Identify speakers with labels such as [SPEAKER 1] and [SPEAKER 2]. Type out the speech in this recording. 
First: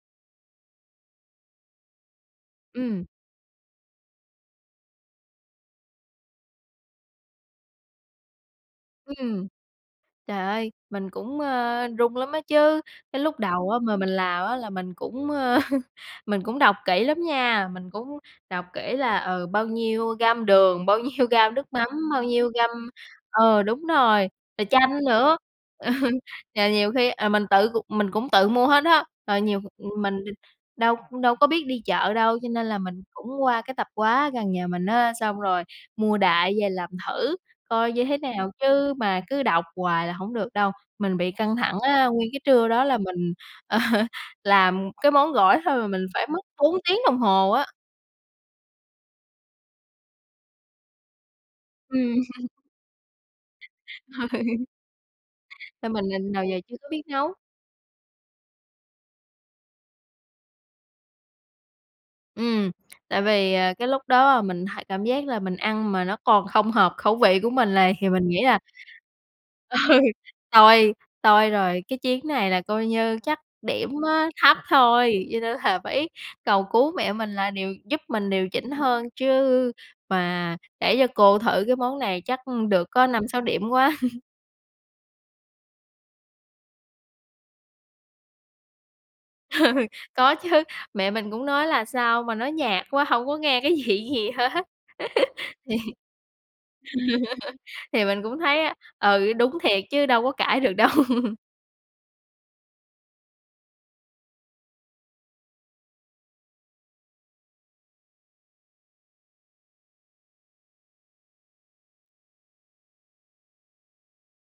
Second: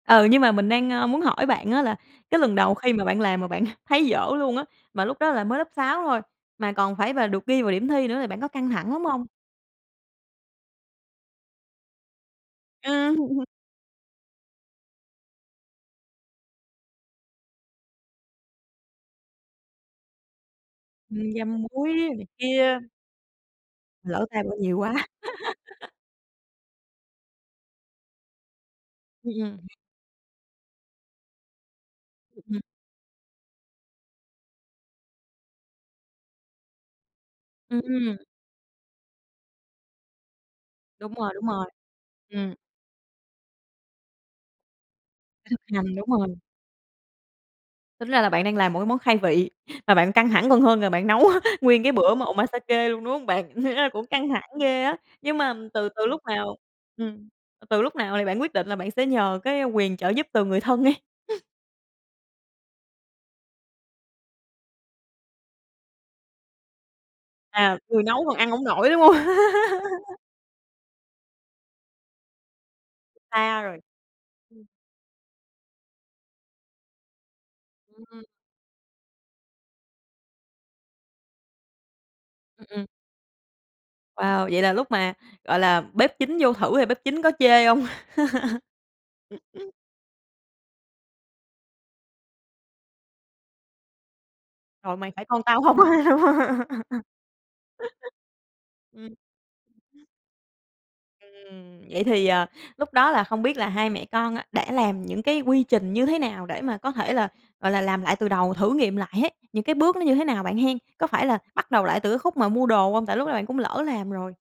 [SPEAKER 1] Ừ, nhưng mà mình đang, ơ, muốn hỏi bạn á là cái lần đầu khi mà
[SPEAKER 2] Ừm.
[SPEAKER 1] bạn làm mà bạn thấy dở luôn á. Mà lúc đó là mới lớp 6 thôi, mà còn phải và được ghi vào điểm thi nữa là bạn có căng thẳng lắm hông?
[SPEAKER 2] Ừm, trời ơi, mình cũng, ơ, run lắm á chứ, cái lúc
[SPEAKER 1] Ừ.
[SPEAKER 2] đầu á mà mình làm á là mình cũng, ơ, mình cũng đọc kỹ lắm nha. Mình cũng đọc kỹ là, ừ, bao nhiêu gam đường, bao nhiêu
[SPEAKER 1] Ừm,
[SPEAKER 2] gam
[SPEAKER 1] gam
[SPEAKER 2] nước mắm,
[SPEAKER 1] muối
[SPEAKER 2] bao
[SPEAKER 1] này
[SPEAKER 2] nhiêu gam
[SPEAKER 1] kia.
[SPEAKER 2] ừ, đúng
[SPEAKER 1] Lỡ
[SPEAKER 2] rồi,
[SPEAKER 1] tay bỏ
[SPEAKER 2] rồi
[SPEAKER 1] nhiều
[SPEAKER 2] chanh
[SPEAKER 1] quá.
[SPEAKER 2] nữa. Trời, nhiều khi, ờ, mình tự c mình cũng tự mua hết á.
[SPEAKER 1] Ừm,
[SPEAKER 2] Rồi nhiều
[SPEAKER 1] ừm.
[SPEAKER 2] mình đâu đâu có biết đi chợ đâu,
[SPEAKER 1] Ừm,
[SPEAKER 2] cho
[SPEAKER 1] ừm.
[SPEAKER 2] nên là mình cũng qua cái tập hóa gần nhà mình á, xong rồi mua đại về làm thử
[SPEAKER 1] Ừm,
[SPEAKER 2] coi như
[SPEAKER 1] ừm.
[SPEAKER 2] thế nào chứ mà cứ đọc hoài là hổng được đâu.
[SPEAKER 1] Đúng
[SPEAKER 2] Mình
[SPEAKER 1] rồi,
[SPEAKER 2] bị
[SPEAKER 1] đúng
[SPEAKER 2] căng
[SPEAKER 1] rồi,
[SPEAKER 2] thẳng á, nguyên cái
[SPEAKER 1] ừm.
[SPEAKER 2] trưa đó là mình làm cái món
[SPEAKER 1] Thực
[SPEAKER 2] gỏi thôi mà
[SPEAKER 1] hành,
[SPEAKER 2] mình
[SPEAKER 1] đúng
[SPEAKER 2] phải
[SPEAKER 1] rồi.
[SPEAKER 2] mất 4 tiếng đồng hồ á.
[SPEAKER 1] Tính ra là bạn đang làm một cái món khai vị, mà bạn căng thẳng còn hơn là bạn nấu nguyên cái bữa
[SPEAKER 2] Ừm.
[SPEAKER 1] mà Omasake luôn, đúng không bạn, thiệt ra cũng căng thẳng ghê á. Nhưng mà từ
[SPEAKER 2] Nên
[SPEAKER 1] từ
[SPEAKER 2] mình
[SPEAKER 1] lúc
[SPEAKER 2] mình nào
[SPEAKER 1] nào,
[SPEAKER 2] giờ chưa có biết
[SPEAKER 1] ừm,
[SPEAKER 2] nấu.
[SPEAKER 1] từ lúc nào thì bạn quyết định là bạn sẽ nhờ cái, ơ, quyền trợ giúp từ người thân ấy?
[SPEAKER 2] Ừm, tại vì, à, cái lúc đó mình h cảm giác là mình ăn mà nó còn không hợp khẩu vị của mình
[SPEAKER 1] À,
[SPEAKER 2] này,
[SPEAKER 1] người
[SPEAKER 2] thì
[SPEAKER 1] nấu
[SPEAKER 2] mình
[SPEAKER 1] còn
[SPEAKER 2] nghĩ
[SPEAKER 1] ăn
[SPEAKER 2] là,
[SPEAKER 1] hổng nổi, đúng không?
[SPEAKER 2] ừ, "Toi, toi rồi, cái chuyến này là coi như chắc
[SPEAKER 1] Xa rồi,
[SPEAKER 2] điểm á thấp
[SPEAKER 1] ừm.
[SPEAKER 2] thôi." Cho nên là phải cầu cứu mẹ mình là điều giúp
[SPEAKER 1] Ừm.
[SPEAKER 2] mình điều chỉnh hơn chứ mà để cho cô thử cái món này chắc
[SPEAKER 1] Ừm, ừm.
[SPEAKER 2] được có 5, 6 điểm quá.
[SPEAKER 1] Wow, vậy là lúc mà, gọi là, bếp chính vô thử thì bếp chính có chê hông?
[SPEAKER 2] Có chứ, mẹ mình cũng nói là sao mà nó nhạt quá, hổng có nghe cái vị gì hết.
[SPEAKER 1] Rồi, "mày phải con tao
[SPEAKER 2] Thì
[SPEAKER 1] hông?"
[SPEAKER 2] thì mình cũng thấy á,
[SPEAKER 1] Ừm.
[SPEAKER 2] ừ, đúng thiệt chứ đâu có cãi được đâu.
[SPEAKER 1] Ừm, vậy thì, à, lúc đó là không biết là hai mẹ con á đã làm những cái quy trình như thế nào để mà có thể là, gọi là, làm lại từ đầu, thử nghiệm lại hết, những cái bước nó như thế nào bạn hen? Có phải là bắt đầu lại từ cái khúc mà mua đồ không, tại lúc đó bạn cũng lỡ làm rồi?